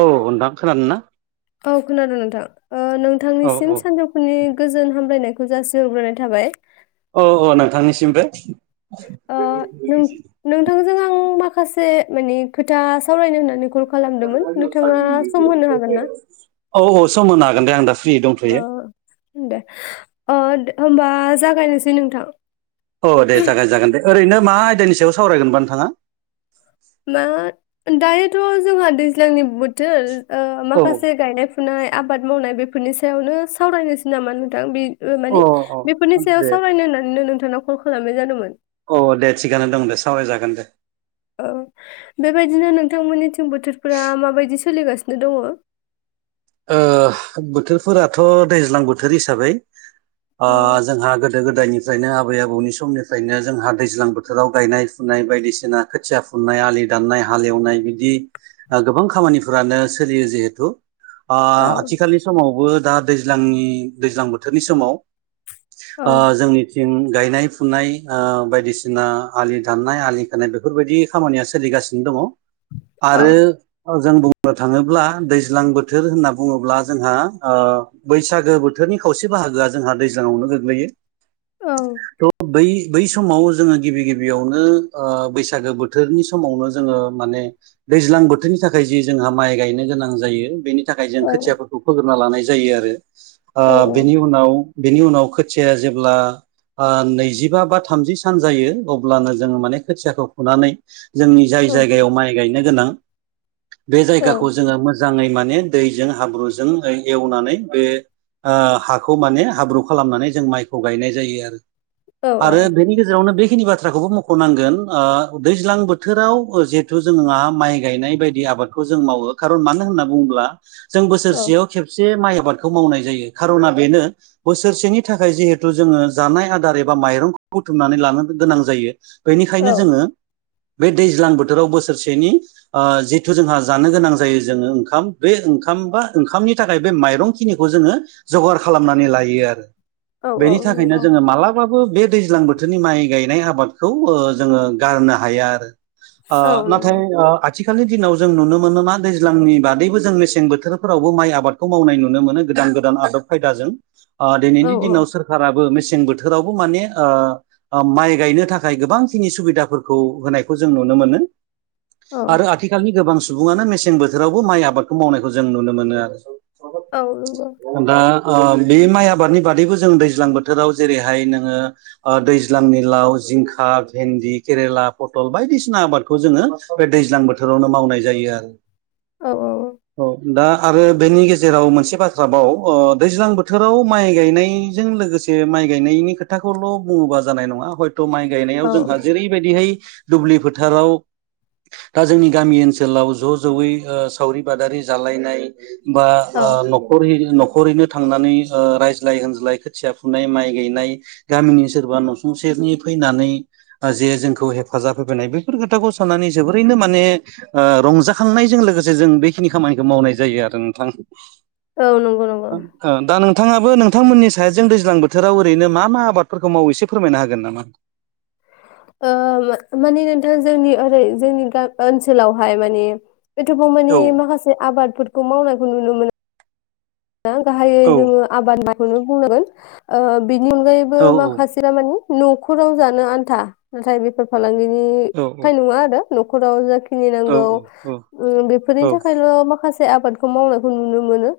औव नोंथां खोनादोंना। औव खोनादों नोंथां ओ औ औ नोंथांनिसिम सानजौफुनि गोजोन हामलायनायखौ थोजासे हरग्रोनाय थाबाय। अ औव नोंथांनिसिमबो। ओ नों नोंथांजों आं [unintelligible] नोंथाङा सम होनो हागोन ना [inaudible] अ दे अ होनबा जागायनोसै नोंथां। अ दे जागाय जागोन दे ओरैनो मा आयदानि सायाव सावरायगोनबा नोंथाङा। मा दायोथ' जोंहा दैज्लांनि बोथोर ओ औ माखासे गायनाय फुनाय आबाद मावनाय बेफोरनि सायावनो सावरायनोसै नामा नोंथां बे ओ अ माने बेफोरनि अ सायाव दे सावरायनो होननानैनो नोंथांनाव कल खालामनाय जादोंमोन। अ दे थिगानो दं दे सावरायजागोन दे। औव बेबायदिनो नोंथांमोननिथिं बोथोरफोरा माबायदि सोलिगासिनो दङ। [unintelligible] ओ बोथोरफोराथ' दैज्लां बोथोर हिसाबै ओ औ जोंहा गोदो गोदायनिफ्रायनो आबै आबौनि समनिफ्रायनो जोंहा दैज्लां बोथोराव गायनाय फुनाय फुनाय बायदिसिना खोथिया फुनाय आलि दाननाय हालेवनाय बिदि गोबां खामानिफ्रानो सोलियो जिहेथु ओ औ आथिखालनि समावबो दा दैज्लांनि दैज्लां बोथोरनि समाव औ ओ जोंनिथिं गायनाय फुनाय ओ बायदिसिना आलि दाननाय आलि खोनाय बेफोरबायदि खामानिया सोलिगासिनो दं। दङ औ आरो जों बुंनो थाङोब्ला दैज्लां बोथोर बोथोर होनना बुङोब्ला जोंहा ओ बैसागो बोथोरनि खावसे बाहागोआ जोंहा दैज्लांआवनो गोग्लैयो। औ औव बै बै समाव जोङो गिबि गिबियावनो ओ बैसागो बोथोरनि समावनो जोङो माने दैज्लां बोथोरनि थाखाय जि जोंहा माइ गायनो गोनां जायो बेनि नि थाखाय जों औ खोथियाफोरखौ फोग्रोना लानाय जायो आरो औ ओ बेनि उनाव बेनि उनाव खोथिया जेब्ला ओ नैजिबा बा थामजि सान जायो अब्लानो जोङो माने खोथियाखौ फुनानै जोंनि जाय औ जायगायाव माइ गायनो गोनां बे जायगाखौ जोङो मोजाङै माने दैजों हाब्रुजों एवनानै बे आ हाखौ माने हाब्रु खालामनानै जों माइखौ गायनाय जायो आरो आरो बेनि गेजेरावनो बे बेखिनि बाथ्राखौबो मख'नांगोन ओ दैज्लां बोथोराव जिहेथु जोंहा माइ गायनाय बायदि आबादखौ जों मावो कारन मानो होनना बुङोब्ला जों बोसोरसेयाव खेबसे माइ आबादखौ मावनाय जायो खार'ना बेनो बोसोरसेनि थाखाय जिहेथु जोङो जानाय आदार एबा माइरंखौ बुथुमनानै लानो गोनां जायो औ बेनिखायनो जोङो बे दैज्लां बोथोराव बोसोरसेनि ओ जिथु जोंहा जानो गोनां जायो जोङो ओंखाम बे ओंखाम बा ओंखामनि थाखाय बे माइरंखिनिखौ जोङो जगार खालामनानै लायो आरो औ औ बेनि थाखायनो नंगौ जोङो मालाबाबो थेवबो बे दैज्लां बोथोरनि माइ गायनाय आबादखौ जोङो गारनो हाया आरो औ ओ नंगौ नाथाय आथिखालनि दिनाव जों नुनो मोनोना दैज्लांनि बादैबो जों जों मेसें बोथोरफोरावबो माइ आबादखौ मावनाय नुनो मोनो गोदान गोदान आदब खायदाजों ओ औ दिनैनि दिनाव सोरखाराबो मेसें सें बोथोरावबो माने ओ ओ माइ गायनो थाखाय गोबां खिनि सुबिदाफोरखौ होनायखौ जों नुनो मो मोनो आरो आथिखालनि गोबां सुबुङानो मेसें बोथोरावबो माइ आबादखौ मावनायखौ जों नुनो मोनो आरो औ नंगौ दा ओ बे माइ आबादनि बादैबो जों दैज्लां बोथोराव जेरैहाय नोङो ओ दैज्लांनि लाव जिंखा भेन्दि केरेला पटल बायदिसिना आबादखौ जोङो बे दैज्लां बोथोरावनो मावनाय जायो आरो औ औ दा आरो बेनि गेजेराव मोनसे बाथ्राबाव अ दैज्लां बोथोराव माइ गायनाय नाय जों लोगोसे माइ गायनायनि खोथाखौल' बुङोबा जानाय नङा हय थ' माइ गायनायाव औ जोंहा जेरैबायदिहाय दुब्लि फोथाराव दा जोंनि गामि ओनसोलाव ज' ज'यै ओ सावरि बादारि जालायनायबा औ ओ नखरै नख खरैनो थांनानै ओ रायज्लाय होनज्लाय खोथिया फुनाय माइ गायनाय गामिनि सोरबा नसुंसे नि फैनानै जे जोंखौ हेफाजाब होफैनाय बेफोर खोथाखौ साननानै जोबोरैनो माने ओ रंजाखांनायजों लोगोसे जों बेखिनि खामानिखौ मावनाय जायो आरो नोंथां औ नंगौ नंगौ ओ दा नोंथाङाबो नोंथांमोननि साजों दैज्लां बोथोराव ओरैनो मा मा आबादफोरखौ मावो इसे फोरमायनो हागोन नामा? [inaudible] ओ मा मानि नोंथां जोंनि ओरै जोंनि गा ओनसोलावहाय माने औ एथ'बांमानि माखासे आबादफोरखौ मावनायखौ नुनो मोनो गाहायै औ जोङो आबाद माइखौनो बुंनांगोन ओ बेनि अनगायैबो औ माखासे दामानि न'खराव जानो आन्था नाथाय बेफोर औ फालांगिनिखाय नङा आरो न'खराव जा औ खिनिनांगौ औ उम बेफोरनि थाखायल' माखासे आबादखौ मावनायखौ नुनो मोनो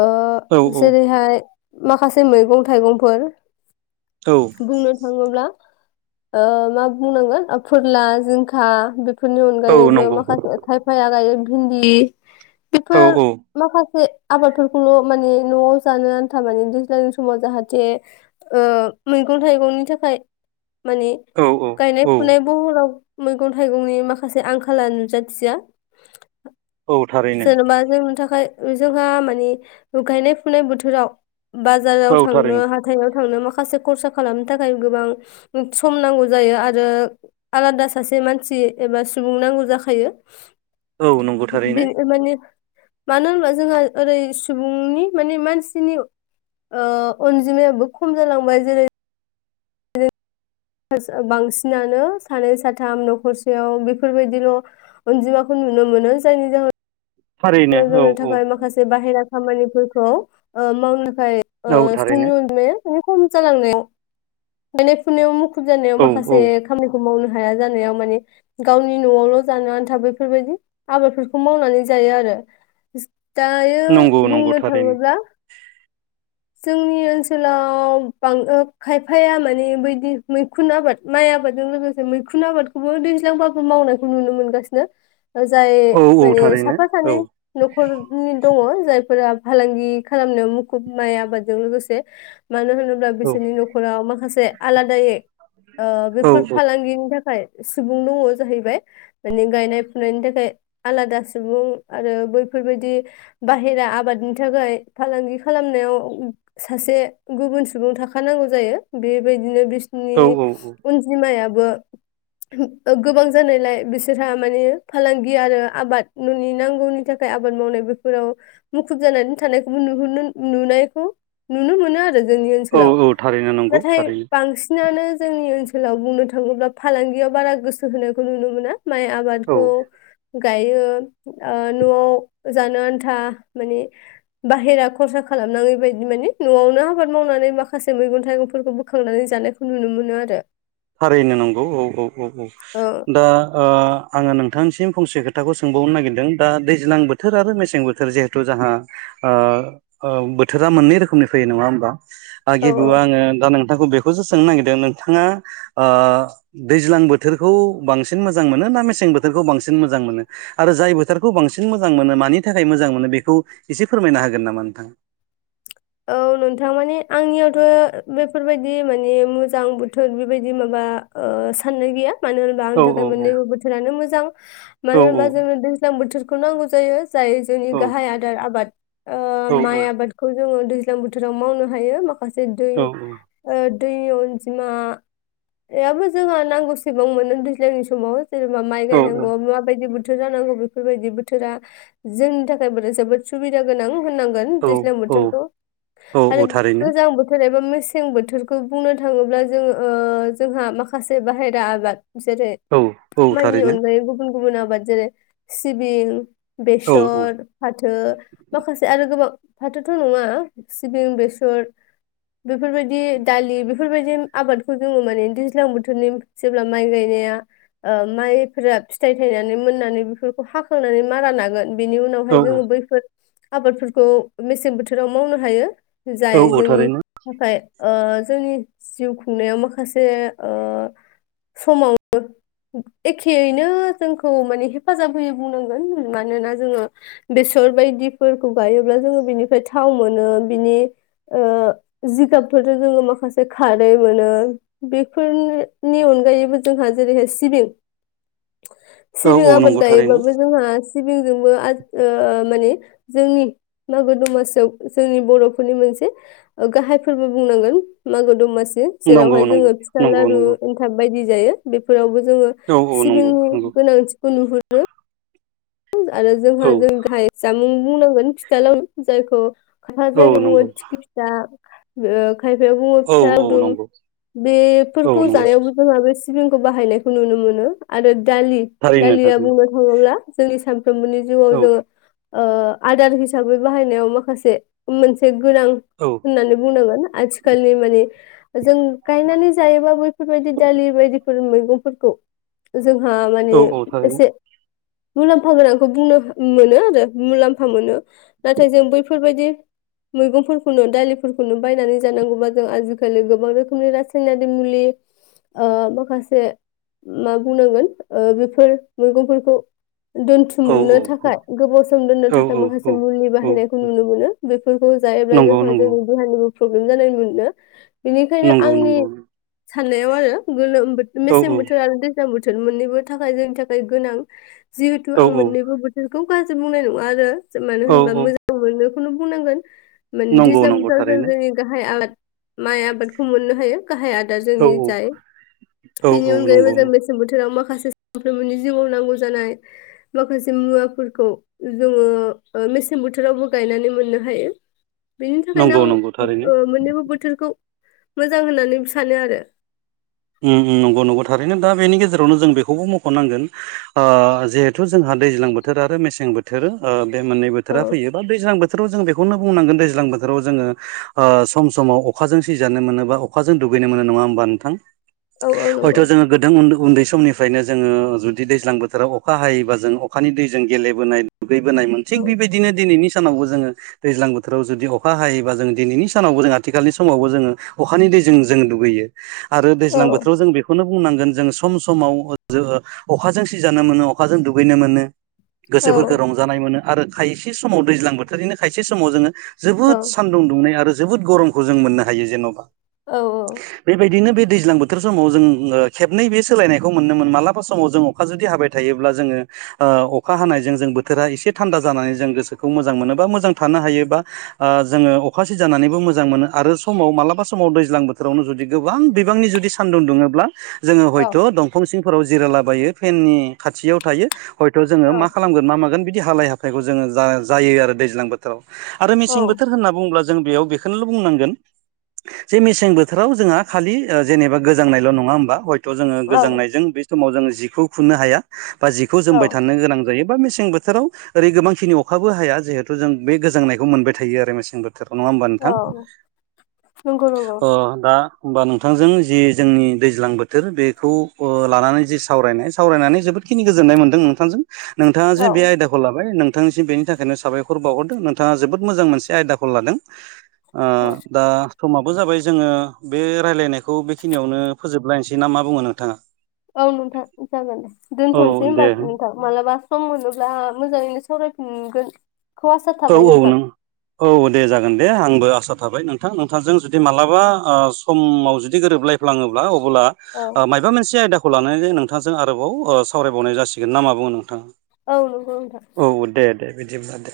ओ औ जेरैहाय माखासे मैगं थाइगंफोर औ बुंनो थाङोब्ला ओ मा बुंनांगोन फोरला जिंखा बे फोरनि औ अनगायैबो नंगौ माखासे थायफाया गायो भिन्दि औ बेफोर औ माखासे आबादफोर खौल' माने न'आव जानो आन्था माने दैज्लांनि समाव जाहाथे ओ मैगं थाइगं नि थाखाय माने औ औ गायनाय औ फुनाय बहराव मैगं थाइगंनि माखासे आंखाला नुजाथिया औ थारैनो जेन'बा जोंनो थाखाय जोंहा मानि उ गायनाय फुनाय बोथोराव बाजाराव औ थारैनो थांनो हाथायाव थांनो माखासे खरसा खालामनो थाखाय गोबां सम नांगौ जायो आरो आलादा सासे मानसि एबा सुबुं नांगौ जाखायो औ नंगौ [inaudible] थारैनो बे माने मानो होनबा जोंङा ओरै सुबुंनि माने मानसिनि ओ अनजिमायाबो खम जालांबाय जेरै बांसिनानो सानै साथाम न'खरसेयाव बेफोरबायदिल' अनजिमाखौ नुनो मोनो जायनि थारैनो औ जाहोनाव [unintelligible] औ थाखाय माखासे बाहेरा खामानिफोरखौ ओ मावनो थाखाय ओ औ थारैनो सुबुंनि अनजिमाया दिनो खम जालांनायाव गायनाय फुनायाव मुखुब जानायाव औ माखासे औ खामानिखौ मावनो हाया जानायाव माने गावनि न'आवल' जानो आन्था बेैफोरबायदि आबादफोरखौ मावनानै जायो आरो दायो नंगौ नंगौ बुंनो थारैनो थाङोब्ला जोंनि ओनसोलाव बां ओ खायफाया माने बैदि मैखुन आबाद माइ आबादजों लोगोसे मैखुन आबादखौबो दैज्लांबाबो मावनायखौ नुनो मोनगासिनो। जाय औ औ माने थारैनो साफा सानै औ न'खरनि दङ जायफोरा फालांगि खालामनायाव मुखुब माइ आबादजों लोगोसे मानो होनोब्ला औ बिसोरनि न'खराव माखासे आलादायै ओ औ बेफोर फालांगिनि थाखाय सुबुं दङ जाहैबाय माने गायनाय फुनायनि थाखाय आलादा सुबुं आरो बैफोरबायदि बाहेरा आबादनि थाखाय फालांगि खालामनायाव सासे गुबुन सुबुं थाखानांगौ जायो बेबायदिनो बिसिनि औ अनजिमायाबो गोबां जानायलाय बिसोरहा माने फालांगि आरो आबाद न'नि नांगौनि था खाय आबाद मावनाय बेफोराव मुखुब जानानै थानायखौबो नुहुरनो नुनायखौ नुनो मोनो आरो जोंनि औ ओनसोलाव औ थारैनो नंगौ नाथाय थारैनो बांसिनानो जोंनि ओनसोलाव बुंनो थाङोब्ला फालांगियाव बारा गोसो होनायखौ नुनो मोना। माइ आबादखौ औ गायो ओ न'आव जानोआन्था माने बाहेरा खरसा खालामनाङै बायदि माने न'आव नो आबाद मावनानै माखासे मैगं थाइगंफोरखौ बोखांनानै जानायखौ नुनो मोनो आरो। थारैनो नांगौ औ औ औ औ दा ओ आंङो नोंथांनिसिम फंसे खोथाखौ सोंबावनो नागिरदों दा दैज्लां बोथोर आरो मेसें बोथोर जिहेथु जाहा ओ ओ बोथोरा मोननै रोखोमनि फैयो नंङा होमबा? ओ औ गिबियाव औ आंङो दा नोंथांखौ बेखौसो सोंनो नागिरदों नोंथांङा ओ दैज्लां बोथोरखौ बांसिन मोजां मोनो ना मेसें बोथोरखौ बांसिन मोजां मोनो? आरो जाय बोथारखौ बांसिन मोजां मोनो मानि थाखाय मोजां मोनो बेखौ एसे फोरमायना होगोन नामा नोंथां? [inaudible] औ नोंथां माने आंनियावथ' बेफोरबायदि माने मोजां बोथोर बेबायदि माबा बा ओ साननाय गैया। मानो होनबा आंनि औ औ थाखाय मोननैबो बोथोरानो मोजां औ मानो होनबा जोंनो दैज्लां बोथोरखौ नांगौ जायो। जाय जोंनि औ गाहाय आदार आबाद ओ औ माइ आबादखौ जोङो दैज्लां बोथोराव मावनो हायो माखासे दै औ ओ दैनि अनजिमायाबो जोंहा नांगौसेबां मोनो दैज्लांनि समाव। जेनेबा माइ गायनांगौआव माबायदि बोथोर जानांगौ बेफोरबायदि बोथोरा जोंनि थाखाय जोबोद सुबिदा गोनां। होननांगोन औ दैज्लां औ बोथोरखौ औ आरो थारैनो गोजां बोथोर एबा‌ मे सें बोथोरखौ बुंनो थांङोब्ला जोङो ओ जों माखासे बाहेरा आबाद जेरै औ औ माइनि थारैनो अनगायै गुबुन गुबुन आबाद जेरै सिबिं औ बेसर फाथो माखासे आरो गोबां फाथो थ' नंङा सिबिं बेसर बेफोरबायदि दालि बेफोरबायदि आबादखौ जोङो माने दैज्लां बोथोरनि जेब्ला माइ गायनाया ओ माइफोरा फिथाइ थायनानै मोननानै बेफोरखौ हाखांनानै मारा नागोन बेनि औ उनावहाय जोङो बैफोर आबादफोरखौ मेसें बोथोराव मावनो हायो। जाय औ जोंनि थारैनो थाखाय ओ जोंनि जिउ खुंनायाव माखासे ओ समावबो एखेयैनो जोंखौ माने हेफाजाब होयो बुंनांगोन मानोना जोङो बेस सर बायदिफोरखौ गायोब्ला जोङो बिनिफ्राय थाव मोनो बिनि ओ जिगाबफोरजों जोङो माखासे खारै मोनो बेफोरनि नि अन गायैबो जोंहा जेरैहाय सिबिं औ सिबिं औ आबाद नंगौ थारैनो गायोबाबो जोंहा सिबिंजोंबो आज ओ माने जोंनि मागो दमासि जोंनि बर'फोरनि मोनसे गाहाय फोरबो बुंनांगोन मागो दमासि नंगौ जेरावहाय जोङो नंगौ फिसा नंगौ लारु नंगौ एनथाब बायदि जायो बेफोरावबो जोङो औ औ सिबिं नंगौ नंगौ गोनांथिखौ नुहुरो। आरो जोंहा औ जों गाहाय जामुं बुंनांगोन फिथा लावदुम जायखौ खायफा औ जायगायाव बुंङो नंगौ थिख्लि फिथा ओ खायफाया बुंङो औ फिथा औ लाउदुम नंगौ औ बेफोरखौ नंगौ जानायावबो जोंहा बे सिबिंखौ बाहायनायखौ नुनो मोनो आरो दालि थारैनो दालिया थारैनो बुंनो थांङोब्ला जोंनि सान फ्रोमबोनि जिउआव औ जोंङो ओ आदार हिसाबै बाहायनायाव माखासे मोनसे गोनां औ होननानै बुंनांगोन आथिखालनि माने जों गायनानै जायोबा बैफोरबायदि दालि बाय दिफोर मैगंफोरखौ जोंहा माने औ औ थारैनो एसे मुलाम्फा गोनांखौ बुंनो मोनो आरो मुलाम्फा मोनो नाथाय जों बैफोरबायदि मैगंफोरखौनो दालिफोरखौनो बायनानै जानांगौबा जों आजिखालि गोबां रोखोमनि रासायनारि मुलि बे ओह माखासे मा बुंनांगोन ओ बेफोर मैगंफोरखौ औ दोनथुमनो औ थाखाय गोबाव सम दोननो औ थाखाय औ माखासे मुलि औ बाहायनायखौ नुनो मोनो बेफोरखौ जायोब्ला नंगौ जोंहा नंगौ जोंनि देहानिबो प्रब्लेम जानाय मोनो। बेनिखायनो नंगौ आंनि नंगौ साननायाव आरो गोलोम बोथ औ मेसें बोथोर आरो दैज्लां बो थोर मोननैबो थाखाय जोंनि थाखाय गोनां जिहेथु औ आं औ मोननैबो बोथोर खौ गाज्रि बुंनाय नङा आरो मानो औ होनोबा औ मोजां मोनोखौनो बुंनांगोन। माने नंगौ दैज्लां नंगौ बोथोराव जों थारैनो जोंनि गाहाय आबाद माइ आबादखौ मोननो हायो गाहाय आदार औ जोंनि जाय औ बेनि औ अनगायैबो नंगौ जों मेसें बोथोर जेराव माखासे सामफ्रोमनि जिउआव नांगौ जानाय माखासे मुवाफोरखौ जोङो ओ मेसें बोथोरावबो गायनानै मोननो हायो। बेनि थाखायनो नंगौ आं नंगौ थारैनो ओ मोननैबो बोथोरखौ मोजां होननानै सानो आरो। उम नंगौ नंगौ थारैनो दा बेनि गेजेरावनो जों बेखौबो मख'नांगोन ओ जिहेथु जोंहा दैज्लां बोथोर आरो मेसें बोथोर ओ बे मोननै औ बोथोरा फैयो बा दैज्लां बोथ थोराव जों बेखौनो बुंनांगोन दैज्लां बोथोराव जोङो ओ सम समाव अखाजों सिजानो मोनोबा अखाजों दुब गैनो मोनो नङा होमबा नोंथां औ औ हयथ' नंगौ जोङो गोदो उन्दु उन्दै समनिफ्रायनो जोङो जुदि दैज्लां बोथोराव अखा हायोबा जों अखानि दैजों गेलेबोनाय गैबोनाय मोनसे थिक बेबायदिनो दिनैनि समावबो जोङो दैज्लां बोथोराव जुदि अखा हायोबा जों दिनैनि सानावबो जों आथिखालनि समावबो जोङो अखानि दै जों जों दुगैयो आरो दैज्लां बोथोराव जों बेखौनो बुंनांगोन जों सम समाव ओ जो अखाजों सिजानो मोनो अखाजों दुगैनो मोनो। गोसोफोरखौ रंजानाय मोनो आरो खायसे समाव दैज्लां बोथोरनिनो खायसे समाव जोङो जोबोद सानदुं दुंनाय आरो जोबोद गरमखौ जों मोननो हायो जेन'बा बेबायदिनो बे थोर समाव जों खेबनै बे सोलायनायखौ मोनोमोन मालाबा समाव जों अखा जुदि हाबाय थायोब्ला जोङो ओ अखा हानायजों जों बोथोरा एसे थान्दा जानानै जों गोसोखौ मोजां मोनोबा मोजां थानो हायोबा ओ जोङो अखा सिजानानैबो मोजां मोनो आरो समाव मालाबा समाव दैज्लां बोथोरावनो जुदि गोबां बिबांनि जुदि सान्दुं दुङोब्ला जोङो हयथ' दंफां सिंफोराव जिरायलाबायो फेन खाथियाव थायो। हयथ' जोङो मा खालामगोन मा मागोन बिदि हालाय हाफायखौ जोङो जा जायो आरो दैज्लां बोथोराव। आरो मेसें बोथोर होनना बुङोब्ला जों बेयाव बेखौनोल' बुंनांगोन जे मेसें बोथोराव जोंहा खालि ओ जेनेबा गोजांनायल' नङा होमबा हयथ' जोङो गोजांनायजों बे समाव जोङो जिखौ खुनो हाया। बा जिखौ जोमबाय थानो गोनां जायो। बा मेसें बोथोराव ओरै गोबांखिनि अखाबो हाया जिहेतु जों बे गोजांनायखौ मोनबाय थायो आरो मेसें बो थोर नङा होमबा नोंथां नंगौ नंगौ ओह दा होमबा नोंथांजों जि जोंनि दैज्लां बोथोर बेखौ लानानै जि सावरायनाय सावरायनानै जोबोदखिनि गोजोननाय मोनदों नोंथांजों। नोंथाङा औ जे बे आयदाखौ लाबाय नों थांनिसिम बेनि थाखायनो साबायखर बावहरदों नोंथाङा जोबोद मोजां मोनसे आयदाखौ लादों। ओ औ दा समाबो जाबाय जोङो बे रायलायनायखौ बे खिनियावनो फोजोबलायनोसै ना मा बुङो नोंथाङा? औ नोंथां जागोन दे औ दोनथ'नोसै होनबा दे नोंथां मालाबा सम मोनो ब्ला मोजाङैनो सावरायफिनगोन। औ औ नों औ दे जागोन। दे आंबो आसा थाबाय नोंथां नोंथांजों जुदि मालाबा ओ समाव जुदि गोरोबलायफ्लाङोब्ला अब्ला औ माबा मोनसे आयदाखौ लानानै नोंथांजों आरोबाव ओ सावरायबावनाय जासिगोन ना मा बुङो नोंथां? औ नोंथां दे। बिदिब्ला दे